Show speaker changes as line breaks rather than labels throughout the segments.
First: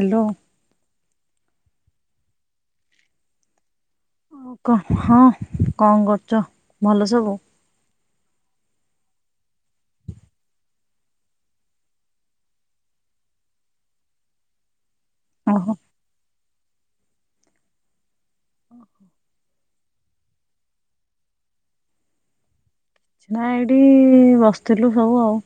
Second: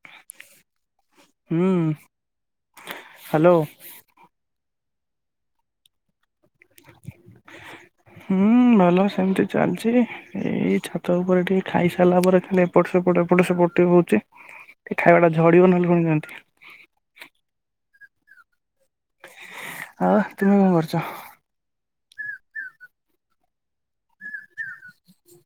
Hello.
ହୁଁ hello.
କ ହଁ କଣ କରୁଚ ଭଲ ସବୁ?
ହୁଁ ଭଲ ସେମିତି ଚାଲିଚି। ଏଇ ଛାତ ଉପରେ ଟିକେ ଖାଇସାରିଲା ପରେ ଖାଲି ଏପଟ ସେପଟ ଏପଟ ସେପଟ ଟିକେ ହଉଚି। ଖାଇବାଟା ଝଡ଼ିବ
ଓହୋ
ନହେଲେ ପୁଣି କେମିତି।
[unintelligible]
ଆଉ ତୁମେ କଣ କରୁଛ?
କିଛି ନାଇ ଏଇଠି ବସିଥିଲୁ ସବୁ ଆଉ।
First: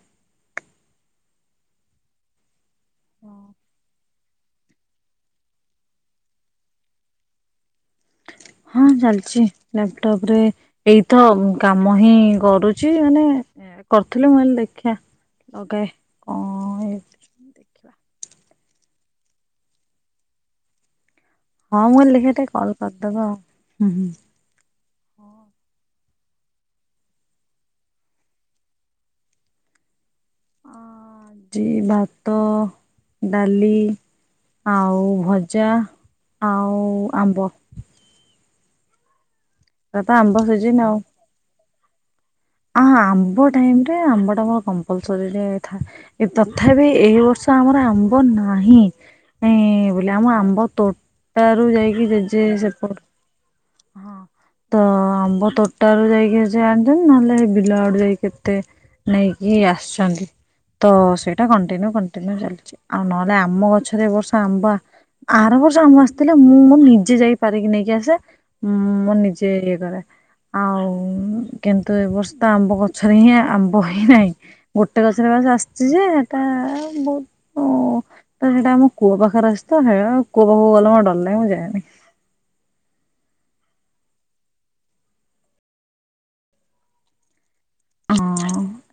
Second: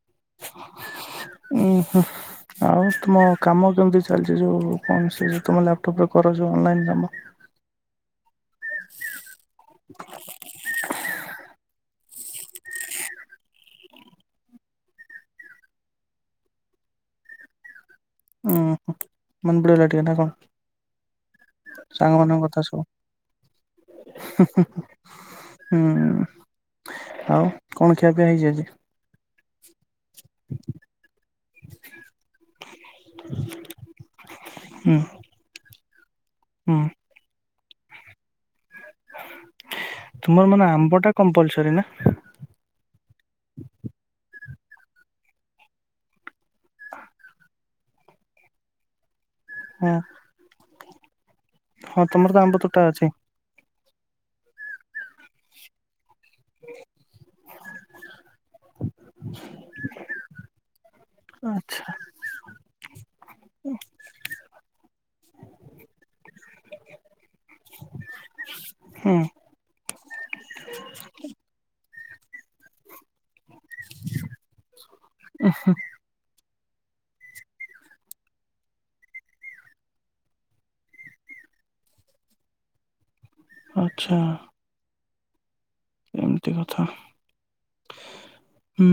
ଉଁ ହୁଁ ‌। ଆଉ ତୁମ କାମ କେମିତି ଚାଲିଚି ଯୋଉ କଣ ସେ ଯୋଉ ତୁମ ଲାପଟପରେ କର ଯୋଉ ଅନଲାଇନ୍ କାମ?
ହଁ ଚାଲିଛି ଲାପଟପରେ ଏଇତ କା କାମ ହିଁ ଗଡୁ଼ଛି ମାନେ କରୁଥିଲି ମୁଁ କହିଲି ଦେଖିଆ। ଓକେ କଁ ହେଇ
ଉଁ ହୁଁ ମନେ ପଡିଗଲା ଟିକେ ନା କଣ?
ହଁ ମୁଁ କହିଲି ଦେଖିଆ
ସାଙ୍ଗମାନଙ୍କ
ଟିକେ
କଥା
କଲ୍
ସବୁ।
କରିଦବା ଆଉ ହୁଁ ହୁଁ।
ହୁଁ ଆଉ କଣ ଖିଆ ପିଆ ହେଇଚି ଆଜି?
[unintelligible] ଆଜି ଭାତ ଡାଲି
ହୁଁ
ଆଉ ଭଜା।
ହୁଁ
ଆଉ ଆମ୍ବ। ଏରା ତ ଆମ୍ବ
ତୁମର ମାନେ
ସିଜିନ
ଆମ୍ବ ଟା କମ୍ପଲସରୀ ନା?
ଆହାଁ ଆମ୍ବ ଟାଇମରେ ଆମ୍ବଟା [unintelligible] କମ୍ପଲସରିରେ ଥାଏ। ଏ ତଥାପି ଏଇ ବର୍ଷ ଆମର ଆମ୍ବ ନାହିଁ। ଏ
ହଁ।
ବୋଲି ଆମ ଆମ୍ବ ତୋଟାରୁ
ହଁ
ଯାଇକି
ତମର ତ
ଜେଜେ
ଆମ୍ବ ତୋଟା
ସେପଟ
ଅଛି
ହଁ ତ ଆମ୍ବ ତୋଟାରୁୁ ଯାଇକି ସେ ଆଣିଛନ୍ତି ନହେଲେ ହେଇ ବିଲ ଆଡୁ ଯାଇକି ମତେ ନେଇକି ଆସିଛନ୍ତି ତ ସେଇଟା
ଆଚ୍ଛା
କଣ୍ଟିନ୍ୟୁ କର କଣ୍ଟିନ୍ୟୁ ଚାଲିଚି ଆଉ ନହେଲେ ଆମ ଗଛରେ ଏ ବର୍ଷ ଆମ୍ବୁଆ ଆର ବର୍ଷ ଆମ ଆସିଥିଲା ମୁଁ ମୋ ନିଜେ ଯାଇପାରିକି ନେଇକି ଆସେ। ମୁଁ ମୋ
ହୁଁ
ନିଜେ ଇଏ କରେ ଆଉ କିନ୍ତୁ ଏ ବର୍ଷ ତ ଆମ୍ବଗ ଗଛରେ ହିଁ ଆମ୍ବ ହିଁ ନାହିଁ ଗୋଟେ ଗଛରେ ବାସ୍ ଆସିଛି ଯେ ହେଟା ବହୁତ କ [unintelligible] ତ ହେଟା ଆମ କୂଅ ପାଖରେ ଅଛି ତ ହେରା କୂଅ ପାଖକୁ ଗଲେ ମୋତେ ଡର ଲାଗେ ମୁଁ ଯାଏନି।
ଆଚ୍ଛା। ଏମିତି କଥା।
ହଁ।
ହୁଁ।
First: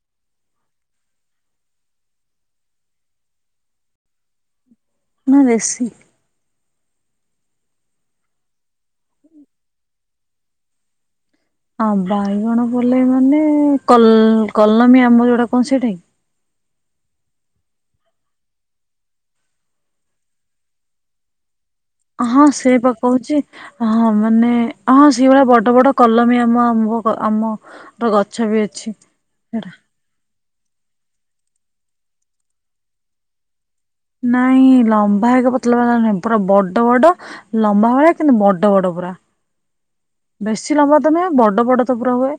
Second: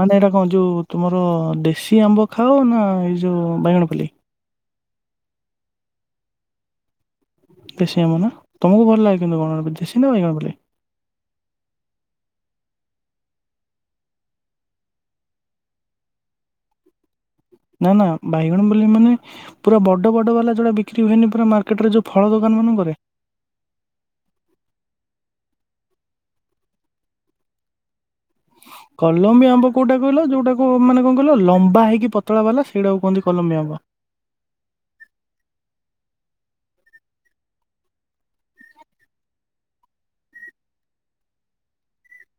ମାନେ ଏଇଟା କଣ ଯୋଉ ତୁମର ଦେଶୀ ଆମ୍ବ ଖାଅ ନା ଏଇ ଯୋଉ ବାଇଗଣପଲେଇ?
ନା ଦେଶୀ।
ଦେଶୀ ଆମ୍ୱ ନା ତମକୁ ଭଲ ଲାଗେ କିନ୍ତୁ କଣ ଦେଶୀ ନା ବାଇଗଣପଲେଇ?
ଆଁ ବାଇଗଣ ପଲେଇ ମାନେ କଲ୍ କଲମୀ ଆମ ଯୋଉଟା କଣ ସେଟାକି।
ନା ନା ବାଇଗଣପଲେଇ ମାନେ ପୁରା ବଡ ବଡ ବାଲା ଯୋଡା ବିକ୍ରି ହୁଏନି ପୁରା ମାର୍କେଟ ରେ ଯୋଉ ଫଳ
ହଁ
ଦୋକାନ ମାନଙ୍କରେ
ସେଇପା କହୁଚି। ହଁ ମାନେ ହଁ ସେଭଳିଆ ବଡ ବଡ କଲମୀ ଆମ ଆମ୍ୱ ଆମ ଗଛ ବି ଅଛି
କଲମ୍ବୀ ଆମ୍ବ
ସେଟା।
କୋଉଟା କହିଲ ଯୋଉଟାକୁ ମାନେ କଣ କହିଲ ଲମ୍ବା ହେଇକି ପତଳା ବାଲା ସେଇଟାକୁ କୁହନ୍ତି କଲମି ଆମ୍ବ।
ନାଇଁ ଲମ୍ବା ହେଇ କି ପତଲା ବାଲା ନୁହେଁ ପୁରା ବଡ ବଡ ଲମ୍ବା ଭଳିଆ କିନ୍ତୁ ବଡ ବଡ ପୁରା। ବେଶୀ ଲମ୍ବା ତ ନୁହେଁ ବଡ ବଡ ତ ପୁରା ହୁଏ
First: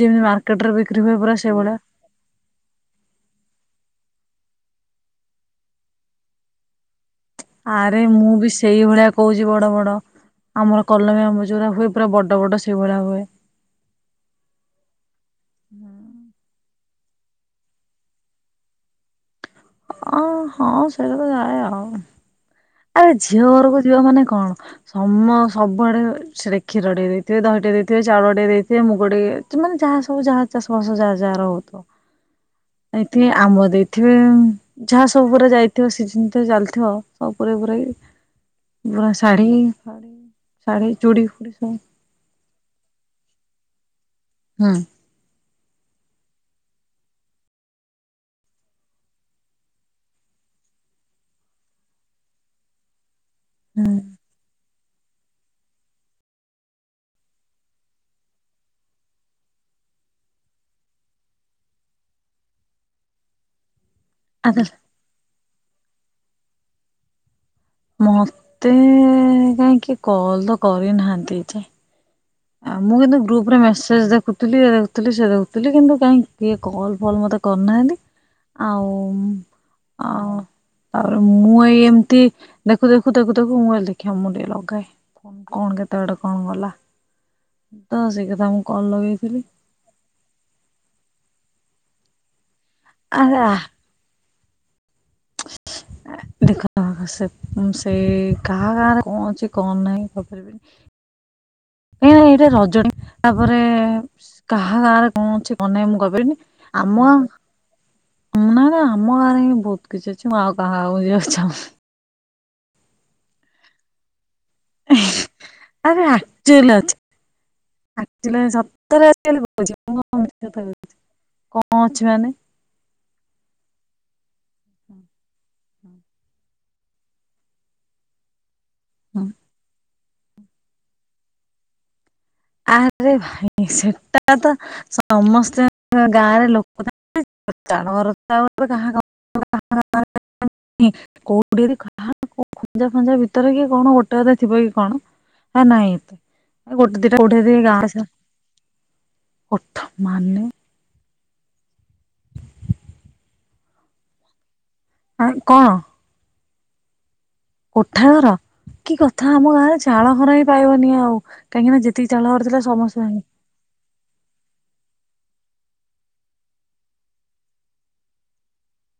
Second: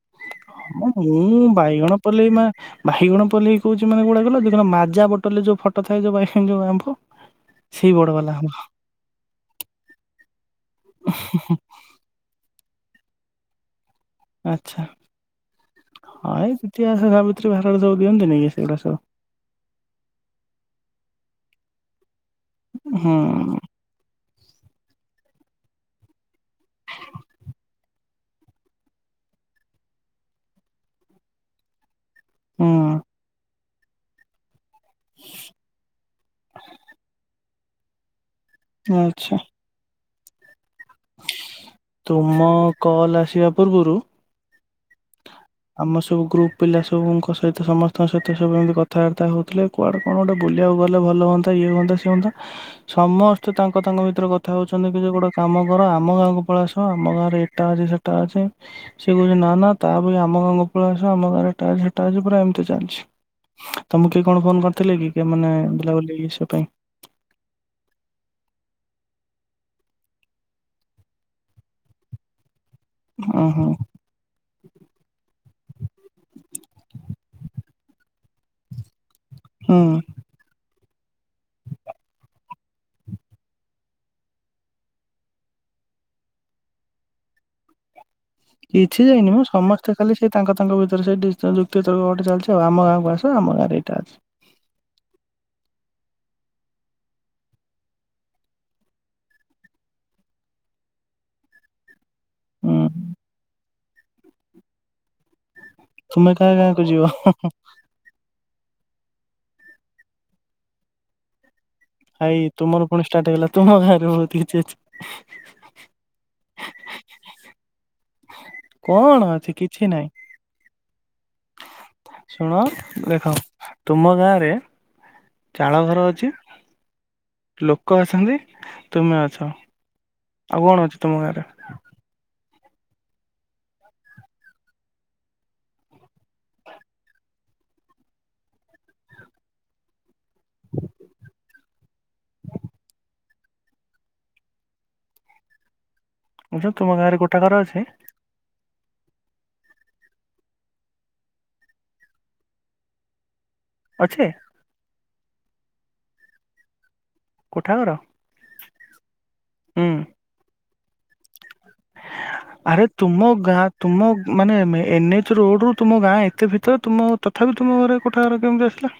ଯେମିତି ମାର୍
ଉଁ ହୁଁ ବାଇଗଣ ପଲେଇ ମା। ବାଇଗଣ ପଲେଇ କହୁଛି ମାନେ କଉଟା କହିଲ ମାଜା ବୋଟଲ ଫଟୋ ଥାଏ ଯୋଉ ବାଇଗଣ ଯୋଉ ଆମ୍ୱ।
ଆରେ ମୁଁ ବି ସେଇଭଳିଆ କହୁଛି ବଡ ବଡ ଆମର କଲମୀ ଆମ ଯୋରା ହୁଏ ପୁରା ବଡ଼ ବଡ଼ ସେଇଭଳିଆ ହୁଏ।
ଆଚ୍ଛା ହଁ ଏ ଦିତିଆ ଓଷା ସାବିତ୍ରୀ ଭାର ରେ ସବୁ ଦିଅନ୍ତି ନିକି ସେଗୁଡା ସବୁ।
ଅଁ ହଁ ସେରା ତ ଯାଏ ଆଉ। ଆରେ
ହୁଁ
ଝିଅ ଘରକୁ ଯିବ ମାନେ କଣ। ସମ ସବୁଆଡେ ସେଟେ କ୍ଷୀର ଟିକେ ଦେଇଥିବେ ଦହିଟେ ଦେଇଥିବେ ଚାଉଳ ଟେ ଦେଇଥିବେ ମୁଗ ଟିକେ ମାନେ ଯାହା ସବୁ ଯାହା ଚାଷ ବାସ ଯାହା ଯାହା ର ହଉ ଥୁବ।
ହୁଁ
ଏଥି ଆମ୍ୱ ଦେଇଥିବେ। ଯାହା ସବୁ ପୁରା ଯାଇଥିବ ସିଜନ୍ ତ ଚାଲିଥିବ ଆଉ ପୁରେଇ ପୁ ରାକି। ପୁରା
ଆଚ୍ଛା
ଶାଢୀ ଶାଢୀ ଚୁଡ଼ି ଫୁଡି ସବୁ।
ତୁମ କଲ ଆସିବା ପୂର୍ବରୁ
ହୁଁ।
ଆମ ସବୁ ଗ୍ରୁପ ପିଲା ସବୁଙ୍କ ସହିତ ସମସ୍ତଙ୍କ ସହିତ ସବୁ ଏମିତି କଥାବାର୍ତ୍ତା ହଉଥିଲେ। କୁଆଡ଼େ କଣ ଗୋଟେ ବୁଲିବାକୁ ଗଲେ ଭଲ ହୁଅନ୍ତା ଇଏ ହୁଅନ୍ତା ସେ ହୁଅନ୍ତା।
[inaudible]
ସମସ୍ତେ ତାଙ୍କ
ହୁଁ
ତାଙ୍କ ଭିତରେ କ କଥା ହଉଛନ୍ତି କି ଯେ ଗୋଟେ କାମ କର ଆମ ଗାଁକୁ ପଲେଇ ଆସ ଆମ ଗାଁରେ ଏଟା ଅଛି ସେଟା ଅଛି। ସେ କହୁଛି ନା ନା ତା ମାନେ ଆ ଆମ ଗାଁକୁ ପଳେଇ ଆସ ଆମ ଗାଁରେ ଏଟା ଅଛି ସେଟା ଅଛି ପୁରା ଏମିତି ଚାଲିଛି ତମୁ କିଏ କଣ
ଆରେ
ଫୋନ କରିଥିଲେ କି। ମାନେ ବୁଲା ବୁଲି ଇଏ ସିଏ ପାଇଁ?
ମତେ କାହିଁକିଏ କଲ ତ କରିନାହାନ୍ତି ଏଯାଏଁ। ଆ ମୁଁ କିନ୍ତୁ ଗ୍ରୁପ ରେ
ଓହୋ
ମେସେଜ ଦେଖୁ ଥିଲି ଇଏ ଦେଖୁଥିଲି ସିଏ ଦେଖୁଥିଲି କିନ୍ତୁ କାଇଁ କିଏ କଲ୍ ଫଲ୍ ମୋତେ କରିନାହାଁନ୍ତି ଆଉ
ହୁଁ
ଆଁ ତାପରେ ମୁଁ ଏଇ ଏମିତି ଦେଖୁ ଦେଖୁ ଦେଖୁ ଦେଖୁ ମୁଁ ଦେଖିଆ ମୁଁ ଟିକେ ଲଗାଏ। କଣ କେତେବାଟ କଣ ଗଲା। ତ ସେଇ କଥା ମୁ
କିଛି ଯାଇନି ମୁଁ ସମସ୍ତେ ସେ କାଲି ସେଇ ତାଙ୍କ ତାଙ୍କ ଭିତରେ ସେ ଯୁକ୍ତିତର୍କ ଗୋଟେ ଚାଲିଛି ଆଉ ଆମ ଗାଁକୁ ଆସ
ଆରେ ଆ
ଆମ ଗାଁରେ ଏଇଟା ଅଛି।
ଦେଖ ସେ ସେ କାହା ଗାଁରେ କଣ ଅଛି କଣ ନାହିଁ କହିପାରିବିନି। ଏ ଏଇଟା
ହୁଁ
ରଜଣୀ ତାପରେ କାହା ଗାଁରେ କଣ ଅଛି କଣ ନାଇଁ ମୁଁ
ତୁମେ
କହିପାରିବିନି
କାହା ଗାଁକୁ ଯିବ
ଆମ ନା ନା ଆମ ଗାଁରେ ବି ବହୁତ କିଛି ଅଛି ମୁଁ ଆଉ କାହା ଗାଁକୁ ଯିବାକୁ ଚାହୁଁନି।
ଭାଇ ତୁମର ପୁଣି ଷ୍ଟାର୍ଟ ହେଇଗଲା ତୁମ ଗାଁରେ ବହୁତ କିଛି ଅଛି।
ଆରେ ଆକ୍ଚୄଲି ଅଛି। ଆକ୍ଚୁଲି ସତରେ ଆ
କଣ
[inaudible] ଭଲ
ଅଛି କିଛି ନାହିଁ
ପାଉଛ? [inaudible] କଣ ଅଛି ମାନେ
ଶୁଣ ଦେଖ ତୁମ ଗାଁରେ ଚାଳ ଘର ଅଛି। ଲୋକ ଅଛନ୍ତି। ତୁମେ
ହଁ
ଅଛ। ଆଉ କଣ ଅଛି ତୁମ ଗାଁରେ?
ଆରେ ଭାଇ ସେଟା ତ ସମସ୍ତେ [inaudible] ଗାଁରେ ଲୋକ ଥାଆ [inaudible] ଚାଳଘର ତ [inaudible] କାହା ଘ [inaudible] ନି କୋ ଓଡ଼ିଆରେ କଥା ହବ କ ଖଞ୍ଜା ଫଞ୍ଜା ଭିତରେ କି କଣ ଗୋଟେ ଅଧେ ଥିବ କି କଣ ଆ, ନାଇଁ ତ।
ବୁଝ ତୁମ ଗାଁରେ ଗୋ
ଯଦି ଗାସ ଉଠ ମାନେ
ଅଛି?
ଆଁ, କଣ? କୋଠା ଘର କି କଥା ଆମ ଗାଁରେ
ହୁଁ
ଚାଳ ଘର ହିଁ ପାଇବନି ଆଉ। କାହିଁକି ନା ଯେ ତିକି ଚାଳ ଘର କରିଥିଲା
ଆରେ
ସମସ୍ତେ
ତୁମ
ଭାଙ୍ଗି
ଗାଁ ତୁମ ମାନେ ଏମେ ଏନ୍ ଏଚ୍ ରୋଡ୍ ରୁ ତୁମ ଗାଁ ଏତେ ଭିତରେ। ତୁମ ତଥାପି ତୁମ ଘରେ କୋଠା ଘରେ କେମିତି ଆସିଲା?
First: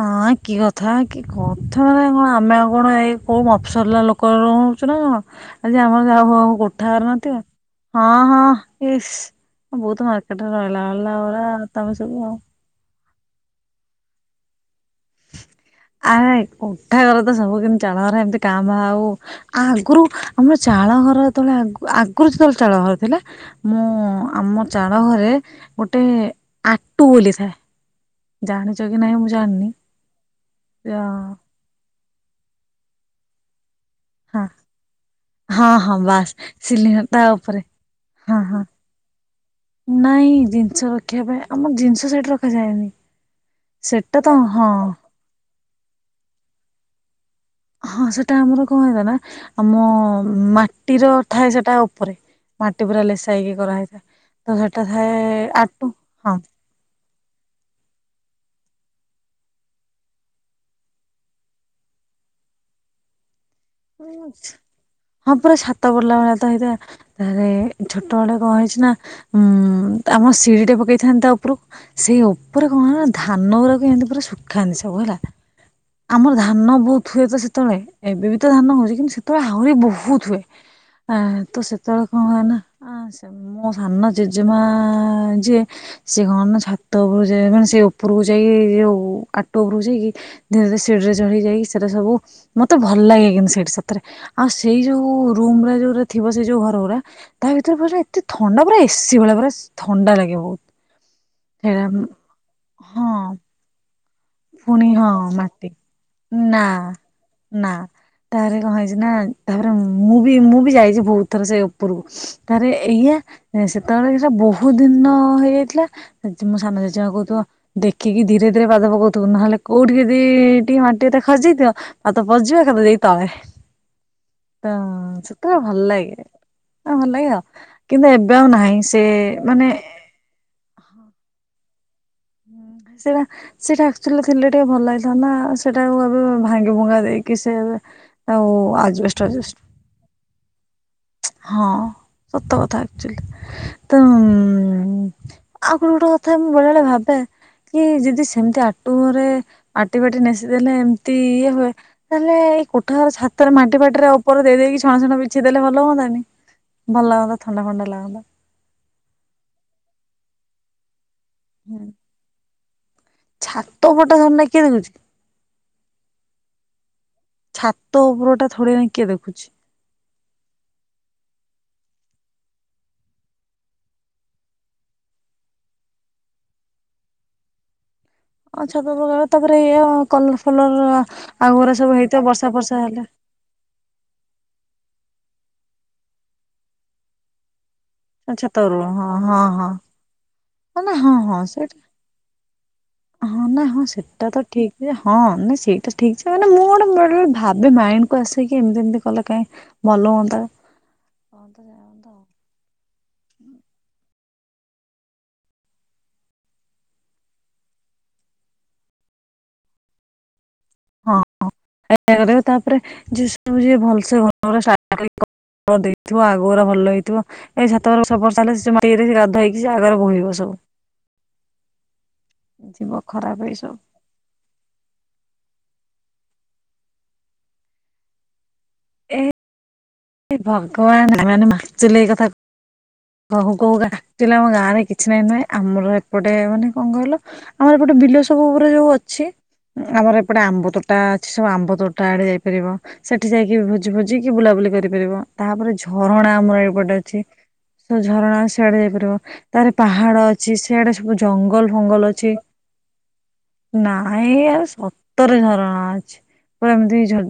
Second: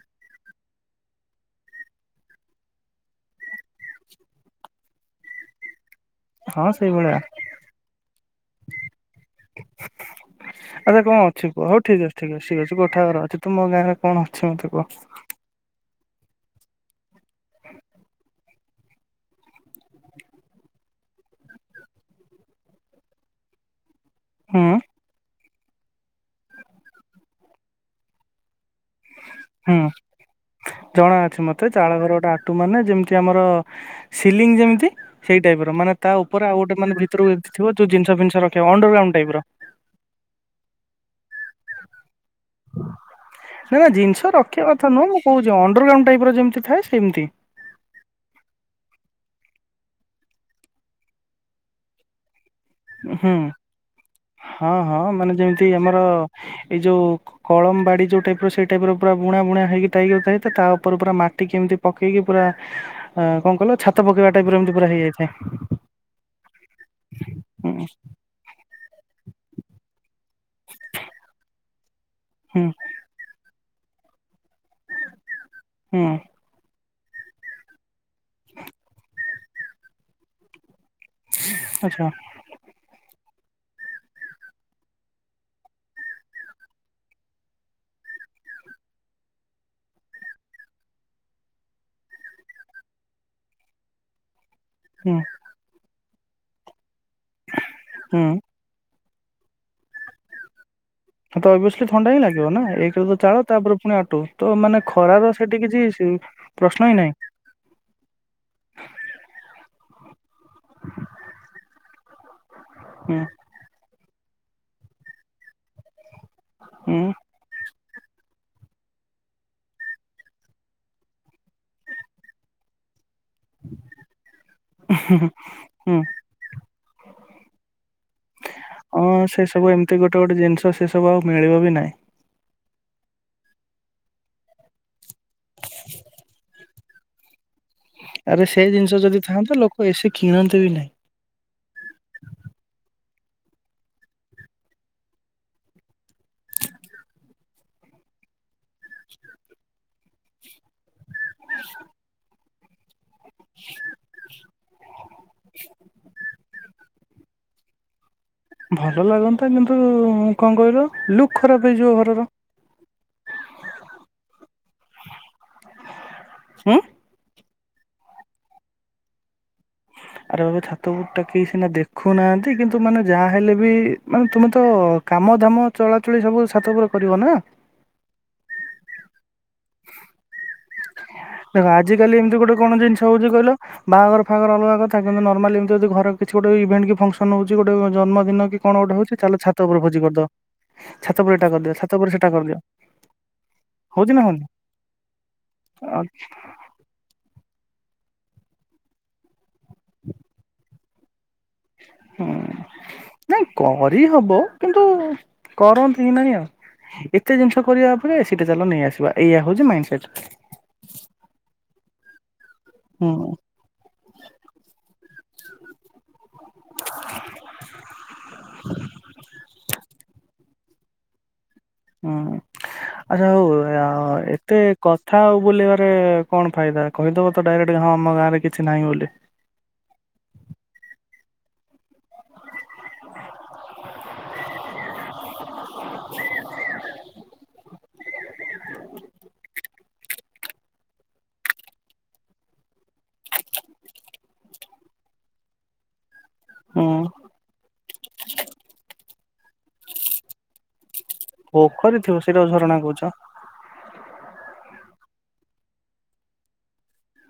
ଅଁ, କି କଥା କି କଥା ମାନେ କଣ ଆମେ ଆଉ କଣ ଏଇ କୋଉ ମଫସଲର ଲୋ କ ରହୁଛୁ ନା କଣ? ଆଜି ଆମର ଯା ମୋ
ହଁ
କୋଠା ଘର
ସେଇଭଳିଆ
ନଥିବ ହଁ ହଁ ଇସ୍ ବହୁତ ମାର୍କେଟ୍ ରେ ରହିଲା ବାଲା ଗୁରା ତୋମେ ସବୁ ଆଉ।
ଠିକ ଅଛି କୋଠା ଘର ଅଛି। ତୁମ ଗାଁରେ କଣ ଅଛି ମୋତେ କୁହ?
ଆ, କୋଠା ଘର ତ ସବୁ କେମିତି ଚାଳଘର ଏମିତି କାଁ ଭାଁ ଆଉ। ଆଗୁରୁ ଆମର ଚାଳ ଘର ଯେତେବେଳେ ଆଗୁ ଆଗୁରୁ ଯେତେବେଳେ ଚାଳ ଘର ଥିଲା ମୁଁ
ହୁଁ
ଆମ ଚାଳ ଘରେ ଗୋଟେ ଆଟୁ ବୋଲିଥାଏ। ଜାଣିଚକି ନାହିଁ ମୁଁ ଜାଣିନି। [inaudible]
ତ ଚାଳ ଘର ଗୋଟେ ଆଟୁ ମାନେ ଯେମିତି ଆମର ସିଲିଂ ଯେମିତି ସେଇ ଟାଇପ୍
ହଁ
ର ମାନେ
ହଁ
ତା
ବାସ୍
ଉପରେ ଆଉ ଗୋଟେ ମାନେ
ସିଲିଣ୍ଡର ତା
ଭିତରକୁ ଯଦି
ଉପରେ
ଥିବ ଯୋଉ ଜିନଷ
ହଁ
ଫିନିଷ
ହଁ
ରଖିବ ଅଣ୍ଡରଗ୍ରାଉଣ୍ଡ ଟାଇପ୍ ର।
ନାଇଁ ଜିନିଷ ରଖିବା ପାଇଁ ଆମ ଜିନିଷ ସେଠି ର
ନାଇ ନା ଜିନିଷ ରଖିବା
ହଁ
କଥା ନୁହଁ। ମୁଁ କହୁଛି ଅଣ୍ଡରଗ୍ରାଉଣ୍ଡ ଟାଇପ୍ ର ଯେମିତି ଥାଏ ସେମିତି।
ହଁ ସେଟା ଆମର କଣ ହେଲାନା ଆମ ମାଟିର ଥାଏ ସେଟା ଉପରେ। ମାଟି ପୁରା ଲେସା
ହୁଁ
ହେଇକି କରାହେଇଥାଏ ତ
ହଁ
ସେଟା
ହଁ
ଥାଏ
ମାନେ ଯେମିତି
ଆଟୁ
ଆମର
ହଁ।
ଏଇ ଯୋଉ କଳମ ବାଡ଼ି ଯୋଉ ଟାଇପ୍ ର ସେଇ ଟାଇପ୍ ର ପୁରା ବୁଣା ବୁଣା ହେଇକି ତାଇଗ ଥାଏ ତା ଉପରେ ପୁରା ମାଟି କେମିତି ପକେଇକି ପୁରା ଆ, କଣ କଇଲ
ଉଁ, ଛେ-ହଁ ପୁରା ଛାତ ପଡିଲା ଭଳିଆ ତ ହେଇଥାଏ। ଥରେ
ହୁଁ
ଛୋଟବେଳେ କଣ ହେଇଛିନା ଉଁ, ଆମ ସିଡିଟା ପକେଇଥାନ୍ତ ତା ଉ ପୁରୁ ସେଇ
ହୁଁ
ଉପରେ କଣ ହେଲା ଧାନ ଗୁଡ଼ା କୁ ଏମତି ପୁରା ଶୁଖାନ୍ତି ସବୁ ହେଲା।
ହୁଁ
ଆମର ଧାନ ବହୁତ ହୁଏ ତ ସେତେବେଳେ। ଏବେବି ତ ଧାନ ହଉଛି। କିନ୍ତୁ ସେ ତେବେଳେ ଆହୁରି ବହୁତ ହୁଏ। ଆ, ତ ସେତେବେଳେ
ଆଚ୍ଛା
କଣ ହଏ ନା ଆ, ସେ ମୋ ସାନ ଜେଜେମା ଯିଏ ସେ କଣ ନା ଛାତ ଉପରକୁ ଯାଇ ମାନେ ସେ ଉପରକୁ ଯାଇକି, ଯୋଉ ଆଟୁ ଉପରକୁ ଯାଇକି ଧରେ ଧିରେ ସିଡିରେ ଚଢି ଯାଇ ସେଟା ସବୁ ମୋତେ ଭଲ ଲାଗେ। [unintelligible] ସେଇଠି ସତରେ ଆଉ ସେଇ
ହୁଁ
ଯୋଉ ରୁମ୍ ଗୁରା ଯୋଉଟା ଥିବ ସେଇ ଯୋଉ ଘର ଗୁରା ତା ଭିତରେ ପୁରା
ହୁଁ
ଏତେ ଥଣ୍ଡା ପୁରା ଏସି ଭଳିଆ ପୁରା ଥଣ୍ଡା ଲାଗେ ବହୁତ।
ହଁ ତ
ସେଇଟା
ଅବ୍ୟସ୍ଲି ଥଣ୍ଡା ହିଁ ଲାଗିବ ନା ଏକ ରେ ତ
ହଁ
ଚାଳ ତାପରେ ପୁଣି ଆଟୁ। ତ ମାନେ
ପୁଣି ହଁ
ଖରାର ସେଠି
ମାଟି
କିଛି
ନା
ପ୍ରଶ୍ନ ହିଁ ନାହିଁ।
ନା। ତାରେ କଣ ହେଇଛି ନା ତାପରେ ମୁଁ ବି ମୁଁ ବି ଯାଇଛି ବହୁତ ଥର ସେ ଉପରକୁ ତାରେ ଏଇଆ
ହୁଁ
ସେତେବେଳେ ସେଟା ବହୁତ ଦିନର ହେଇଯାଇଥିଲା ମୋ ସାନ
ହୁଁ
ଜେଜେମା କହୁଥିବ ଦେଖିକି ଧୀରେ ଧୀରେ ପାଦ ପକଉ ତୁ ନହେଲେ କୋଉଠି ଯଦି ଟିକେ ମାଟି ଯଦି ଖସି ଯାଇଥିବ ପାଦ ପଶିଯିବ ସେପଟେ ଯାଇଁକି ତଳେ। ତ
ହୁଁ ହୁଁ
ସେତେବେଳେ ଭଲ
ହୁଁ
ଲାଗେ। ଭଲ ଲାଗେ ଆଉ। କିନ୍ତୁ ଏବେ ଆଉ ନାହିଁ ସେ ମାନେ
ଗୋଟ ଗୋଟେ ଜିନିଷ ସେସବୁ ଆଉ ମିଳିବ ବି ନାହିଁ।
ସେଟା ସେଟା ଆକ୍ଚୁଆଲି ଥିଲେ ଟିକେ ଭଲ ଲାଗିଥାନ୍ତା ସେଟା ଆଉ ଏବେ ଭାଙ୍ଗି ଭୁଙ୍ଗା ଦେଇକି ସିଏ ଏବେ
ଆରେ ସେଇ ଜିନିଷ ଯଦି ଥାଆନ୍ତା ଲୋକ ଏସି କିଣନ୍ତେ ବି ନାହିଁ।
ହଁ ସତ କଥା ଆକଚୁଆଲି। ତ ଆଉ ଗୋଟେ ଗୋଟେ କଥା ମୁଁ ବେଳେବେଳେ ଭାବେ କି ଯଦି ସେମିତି ଆଟୁଘରେ ମାଟି ବାଟି ନେସିିଦେଲେ ଏମ ଇଏ ହୁଏ ତାହାଲେ ଏଇ କୋଠାଘର ଛାତରେ ମାଟି ଫାଟି ରେ ଉପରେ ଦେଇକି ଛଣ ଛଣ ବିଛେଇ ଦେଲେ ହ ହୁଅନ୍ତାନି। ଭଲ ଲାଗନ୍ତା ଥଣ୍ଡା ଥଣ୍ଡା ଲାଗନ୍ତା।
ଭଲ ଲାଗନ୍ତା କିନ୍ତୁ କଣ କହିଲ ଲୁକ୍ ଖରାପ
ହୁଁ
ହେଇଯିବ ଘରର।
ଛାତ ଉପରଟା ଥୋଡିନା କିଏ ଦେଖୁଛି?
ହୁଁ।
ଛାତ ଉପର ଟା ଥୋଡ଼ିନା କିଏ ଦେଖୁଛି।
ଆରେ ବାବା ଛାତ ଉପରଟା କିଏ ସିନା ଦେଖୁନାହାନ୍ତି କିନ୍ତୁ ମାନେ ଯାହାହେଲେ ବି ମାନେ ତୁମେ ତ କାମ ଧାମ ଚଳାଚଳି ସବୁ ଛାତ ଉପରେ କରିବ ନା।
ଅ ଛାତ ଉପରେ କଲେ ତାପରେ ଏଇଆ ଆଉ କଲର ଫଲର
ଦେଖ
ଆଗଗୁରା ସବୁ
ଆଜିକାଲି
ହେଇଥିବ
ଏମିତି
ବର୍ଷା
ଗୋଟେ
ଫର୍ଷା ହେଲେ।
[unintelligible] ବାହାଘର ଫାଆଘର ଅଲଗା କଥା କିନ୍ତୁ ନର୍ମାଲି ଏମତି ଯଦି ଘରେ କିଛି ଗୋଟେ ଇଭେଣ୍ଟ କି ଫଙ୍କସ ଫଙ୍କସନ୍ ହୋଉଛି ଗୋଟେ ଜନ୍ମଦିନ
ଛାତ
କି କଣ
ଉପରକୁ
ଗୋଟେ
ହଁ
ହୋଉଛି ଚାଲ
ହଁ
ଛାତ
ହଁ
ଉପରେ ଭୋଜି କରିଦବା।
ମାନେ ହଁ
ଛାତ ପରେ
ହଁ
ଏଟା
ସେଇଟା
କରିଦିଅ ଛାତ ପରେ ସେଟା କରିଦିଅ।
ହଁ ନା ହଁ
ହଉଛି ନା
ସେଟା ତ
ହଉନି
ଠିକ୍ ଯେ ହଁ ନାଇଁ ସେଇଟା
ଆ
ଠିକ୍ ଯେ ମାନେ ମୁଁ ଗୋଟେ ଭାବେ ମାଇଣ୍ଡ କୁ ଆସେକି ଏମିତି ଏମିତି କଲେ କାଇଁ ଭଲ ହୁଅନ୍ତା।
ହୁଁ। ନାଇଁ କରି ହବ, କିନ୍ତୁ କରନ୍ତି ନାଇଁ ଆଉ। ଏତେ ଜିନିଷ କରିବା ଅପେକ୍ଷା ଏସି ଟା ଚାଲ ନେଇ ଆସିବା ଏଇଆ ହୋଉଛି ମାଇଣ୍ଡ ସେଟ୍।
ହଁ ତାପରେ
ହୁଁ
ଯିଏ ସବୁ ଯିଏ ଭଲସେ କଲର୍ ଦେଇଥିବ ଆଗଗୁରା ଭଲ ହେଇଥିବ। ଏଇ ଛାତ ଉପରେ ସବୁ ବର୍ଷା ହେଲେ [unintelligible] ସେ ଆଗରେ ବୋହିବ ସବୁ।
ହୁଁ,
ଯିବ
ଆ
ଖରାପ
ଯୋଉ
ହେଇ ସବୁ
ଏତେ କଥା ଆଉ ବୁଲେଇବାରେ କଣ ଫାଇଦା। କହିଦବ ତ ଡାଇରେକ୍ଟ ହଁ ଆମ ଗାଁରେ କିଛି ନାହିଁ ବୋଲି।
ହେ ଭଗବାନ୍ [unintelligible] କହୁ କହୁକା ଆକ୍ଚୁଆଲି ଆମ ଗାଁ ରେ କିଛି ନାହିଁ ନୁହେଁ ଆମର ଏପଟେ ମାନେ କଣ କହିଲ ଆମର ଏପଟେ ବିଲ ସବୁ ଉପରେ ଯୋଉ ଅଛି। ଆମର ଏପଟେ ଆମ୍ବ ତୋଟା ଅଛି ସବୁ ଆମ୍ବ ତୋଟା ଆଡେ ଯାଇପାରିବ। ସେଠି ଯାଇକି ଭୋଜି ଫୋଜି କିି ବୁଲାବୁଲି କରିପାରିବ। ତାପରେ ଝରଣା ଆମର
ହୁଁ
ଏପଟେ ଅଛି। ତ ଝରଣା ସିଆଡେ ଯାଇପାରିବ ତାପରେ ପାହାଡ। ଅଛି ସିଆଡେ ସବୁ ଜଙ୍ଗଲ
ପୋଖରୀ
ଫଙ୍ଗଲ
ଥିବ
ଅଛି।
ସେଇଟାକୁ ଝରଣା କହୁଛ
ନାଇଁ ଆଉ ସତରେ ଝରଣା ଅଛି। ପୁରା ଏମିତି ଝ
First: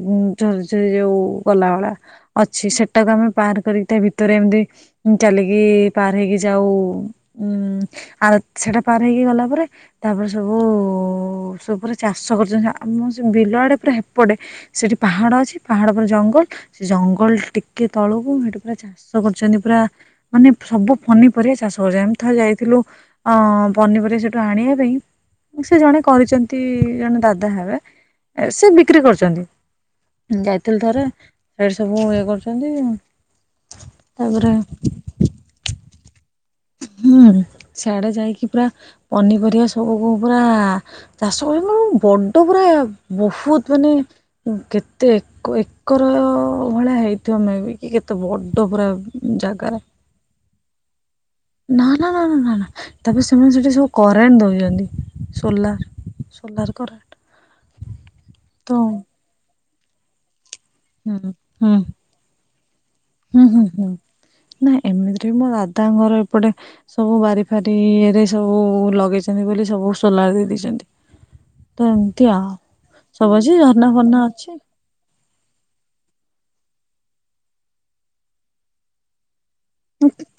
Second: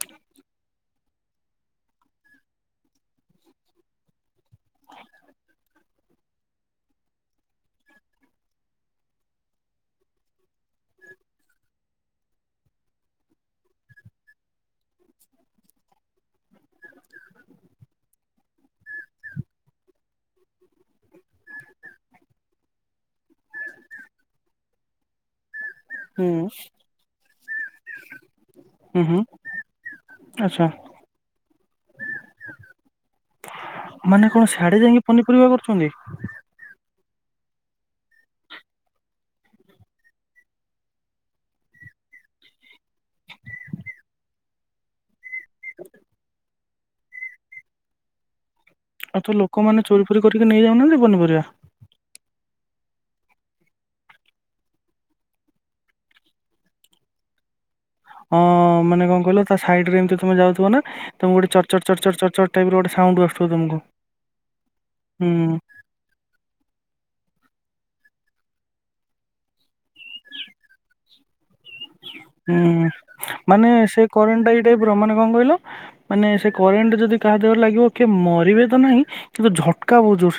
ଝରଝରି ଯୋଉ ଗଲାଭଳା। ଅଛି ସେଟାକୁ ଆମେ ପାର୍ କରିକି ତା ଭିତରେ ଏମିତି ଉଁ ଚାଲିକି ପାର ହେଇକି ଯାଉ ଉ ଆ ସେଟା ପାର ହେଇକି ଗଲା ପରେ ତାପରେ ସବୁ ସବୁ ପୁରା ଚାଷ କରୁଛନ୍ତି ଆମ ସେ ବିଲ ଆଡ଼େ ପୁରା ହେପଟେ। ସେଠି ପାହାଡ଼ ଅଛି ପାହାଡ଼ ପରେ ଜଙ୍ଗଲ ସେ ଜଙ୍ଗଲ ଟିକେ ତଳକୁ ମୁଁ ହେଠି ପୁରା ଚା ଷ କରୁଛନ୍ତି ପୁରା। ମାନେ ସବୁ ପନିପରିବା ଚାଷ କରୁଚନ୍ତି ଏମିତି ଥରେ ଯାଇଥିଲୁ। ଆ ପନିପରିବା ସେଠୁ ଆଣିବା ପାଇଁ ସେ ଜଣେ
ହୁଁ
କରିଚନ୍ତି ଜଣେ ଦାଦା ହେବେ ଏ ସେ ବିକ୍ରି
ହୁଁ ହୁଁ
କରୁଚନ୍ତି।
ଆଚ୍ଛା
ଯାଇଥିଲୁ ଥରେ ହେଇଠି ସବୁ ଇଏ କରୁଚନ୍ତି।
ମାନେ କଣ ସିଆଡ଼େ ଯାଇକି ପନିପରିବା କରୁଚନ୍ତି।
ହୁଁ ସିଆଡ଼େ ଯାଇକି ପୁରା ପନିପରିବା ସବୁକୁ ପୁରା ଚାଷ କରୁଚନ୍ତି ମାନେ ବଡ଼ ପୁରା ବୋହୁତ ମାନେ କେତେ ଏକ ଏକର ଭଳିଆ ହେଇଥିବ ମେବି। କି କେତେ ବଡ଼ ପୁରା
ଆଉ ତ
ଜାଗାରେ।
ଲୋକମାନେ ଚୋରି କରିକି ନେଇ ଯାଉନାହାନ୍ତି ପନିପରିବା?
ନା ନା ନା ନା ନା ନା ତାପରେ ସେମାନେ ସେଠି ସବୁ କରେଣ୍ଟ ଦୋଉଚନ୍ତି ସୋଲାର। Solar current.
ହଁ
ତ
ମାନେ କଣ କହିଲ ତା ସାଇଡ଼ ରେ ଏମିତି ତମେ ଯାଉଥିବ ନା?
ହୁଁ
ତମକୁ ଗୋଟେ ଚର୍ଡ
ହୁଁ
ଚର୍ଡ ଚର୍ଡ ଚର୍ଡ ଟାଇପ୍ ର ଗୋଟେ ସାଉଣ୍ଡ
ହୁଁ
ଆସୁଥିବ
ହୁଁ
ତମକୁ ଉଁ।
ତାଙ୍କଗର ଏପଟେ ସବୁ ବାରି ଫାରି ଇଏରେ ସବୁ ଲଗେଇଛନ୍ତି ବୋଲି ସବୁ ସୋଲାର୍ ଦେଇ ଦେଇଚନ୍ତି। ତ ଏମିତିଆ
ହୁଁ
ସବୁ ଅଛି ଝର୍ନା ଫର୍ଣ୍ନା ଅଛି।
ପୁରା ମାନେ କଣ କହିଲ ମାନେ ସେ କରେଣ୍ଟ୍ ଯଦି କାହା ଦେହରେ ଲାଗିବ କିଏ ମରିବେ ତ ନାହିଁ କିନ୍ତୁ ଝଟ୍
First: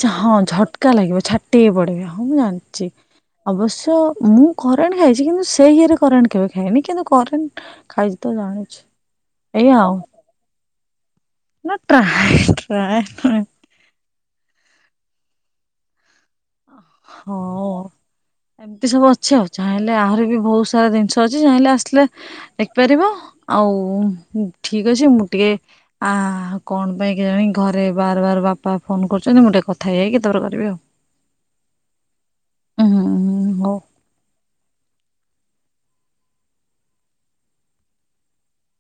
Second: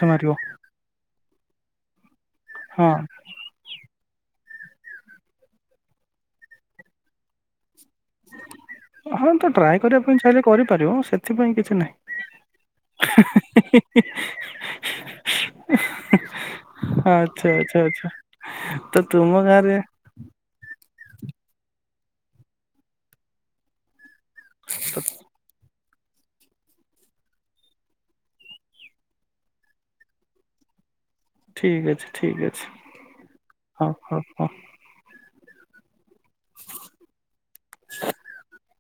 ଚା ହଁ ଝଟ୍କା ଲାଗିବ ଛାଟି ହେଇପଡ଼ିବେ ହଁ ମୁଁ
ହଁ
ଜାଣିଛି। ଅବଶ୍ୟ ମୁଁ କରେଣ୍ଟ୍ ଖାଇଛି କିନ୍ତୁ ସେଇ ଇଏରେ କରେଣ୍ଟ କେବେ ଖାଇନି କିନ୍ତୁ କରେଣ୍ଟ୍ ଖାଇଚି ତ ଜାଣିଛି।
ହଁ ତ
ଏଇ
ଟ୍ରାଏ
ଆଉ
କରିବା ପାଇଁ ଚାହିଁଲେ କରିପାରିବ ସେଥିପାଇଁ
ନା
କିଛି
ଟ୍ରାଏ ଟ୍ରାଏ ନୁହେଁ
ନାହିଁ। [unintelligible]
ହଁ
ଆଚ୍ଛା ଆଚ୍ଛା ଆଚ୍ଛା
ଏମିତି
ତ
ସବୁ ଅଛି
ତୁମ
ଆଉ
ଗାଁରେ
ଚାହିଁଲେ ଆହୁରି ବି ବୋହୁତ ସାରା ଜିନିଷ ଅଛି ଚାହିଁଲେ ଆସିଲେ ଦେଖିପାରିବ ଆଉ ଠିକ୍ ଅଛି ମୁଁ ଟିକେ ଆ କଣ ପାଇଁ କେଜାଣି ଘରେ ବାର ବାର ବାପା ଫୋନ କରୁଚନ୍ତି ମୁଁ ଟିକେ କଥା ହେଇଯାଇକି ତାପରେ କରିବି ଆଉ।
ଠିକ୍ ଅଛି ଠିକ୍
ଉଁ
ଅଛି
ହୁଁ ହୁଁ ହଉ।
ହଁ ହଁ ହଁ। [unintelligible]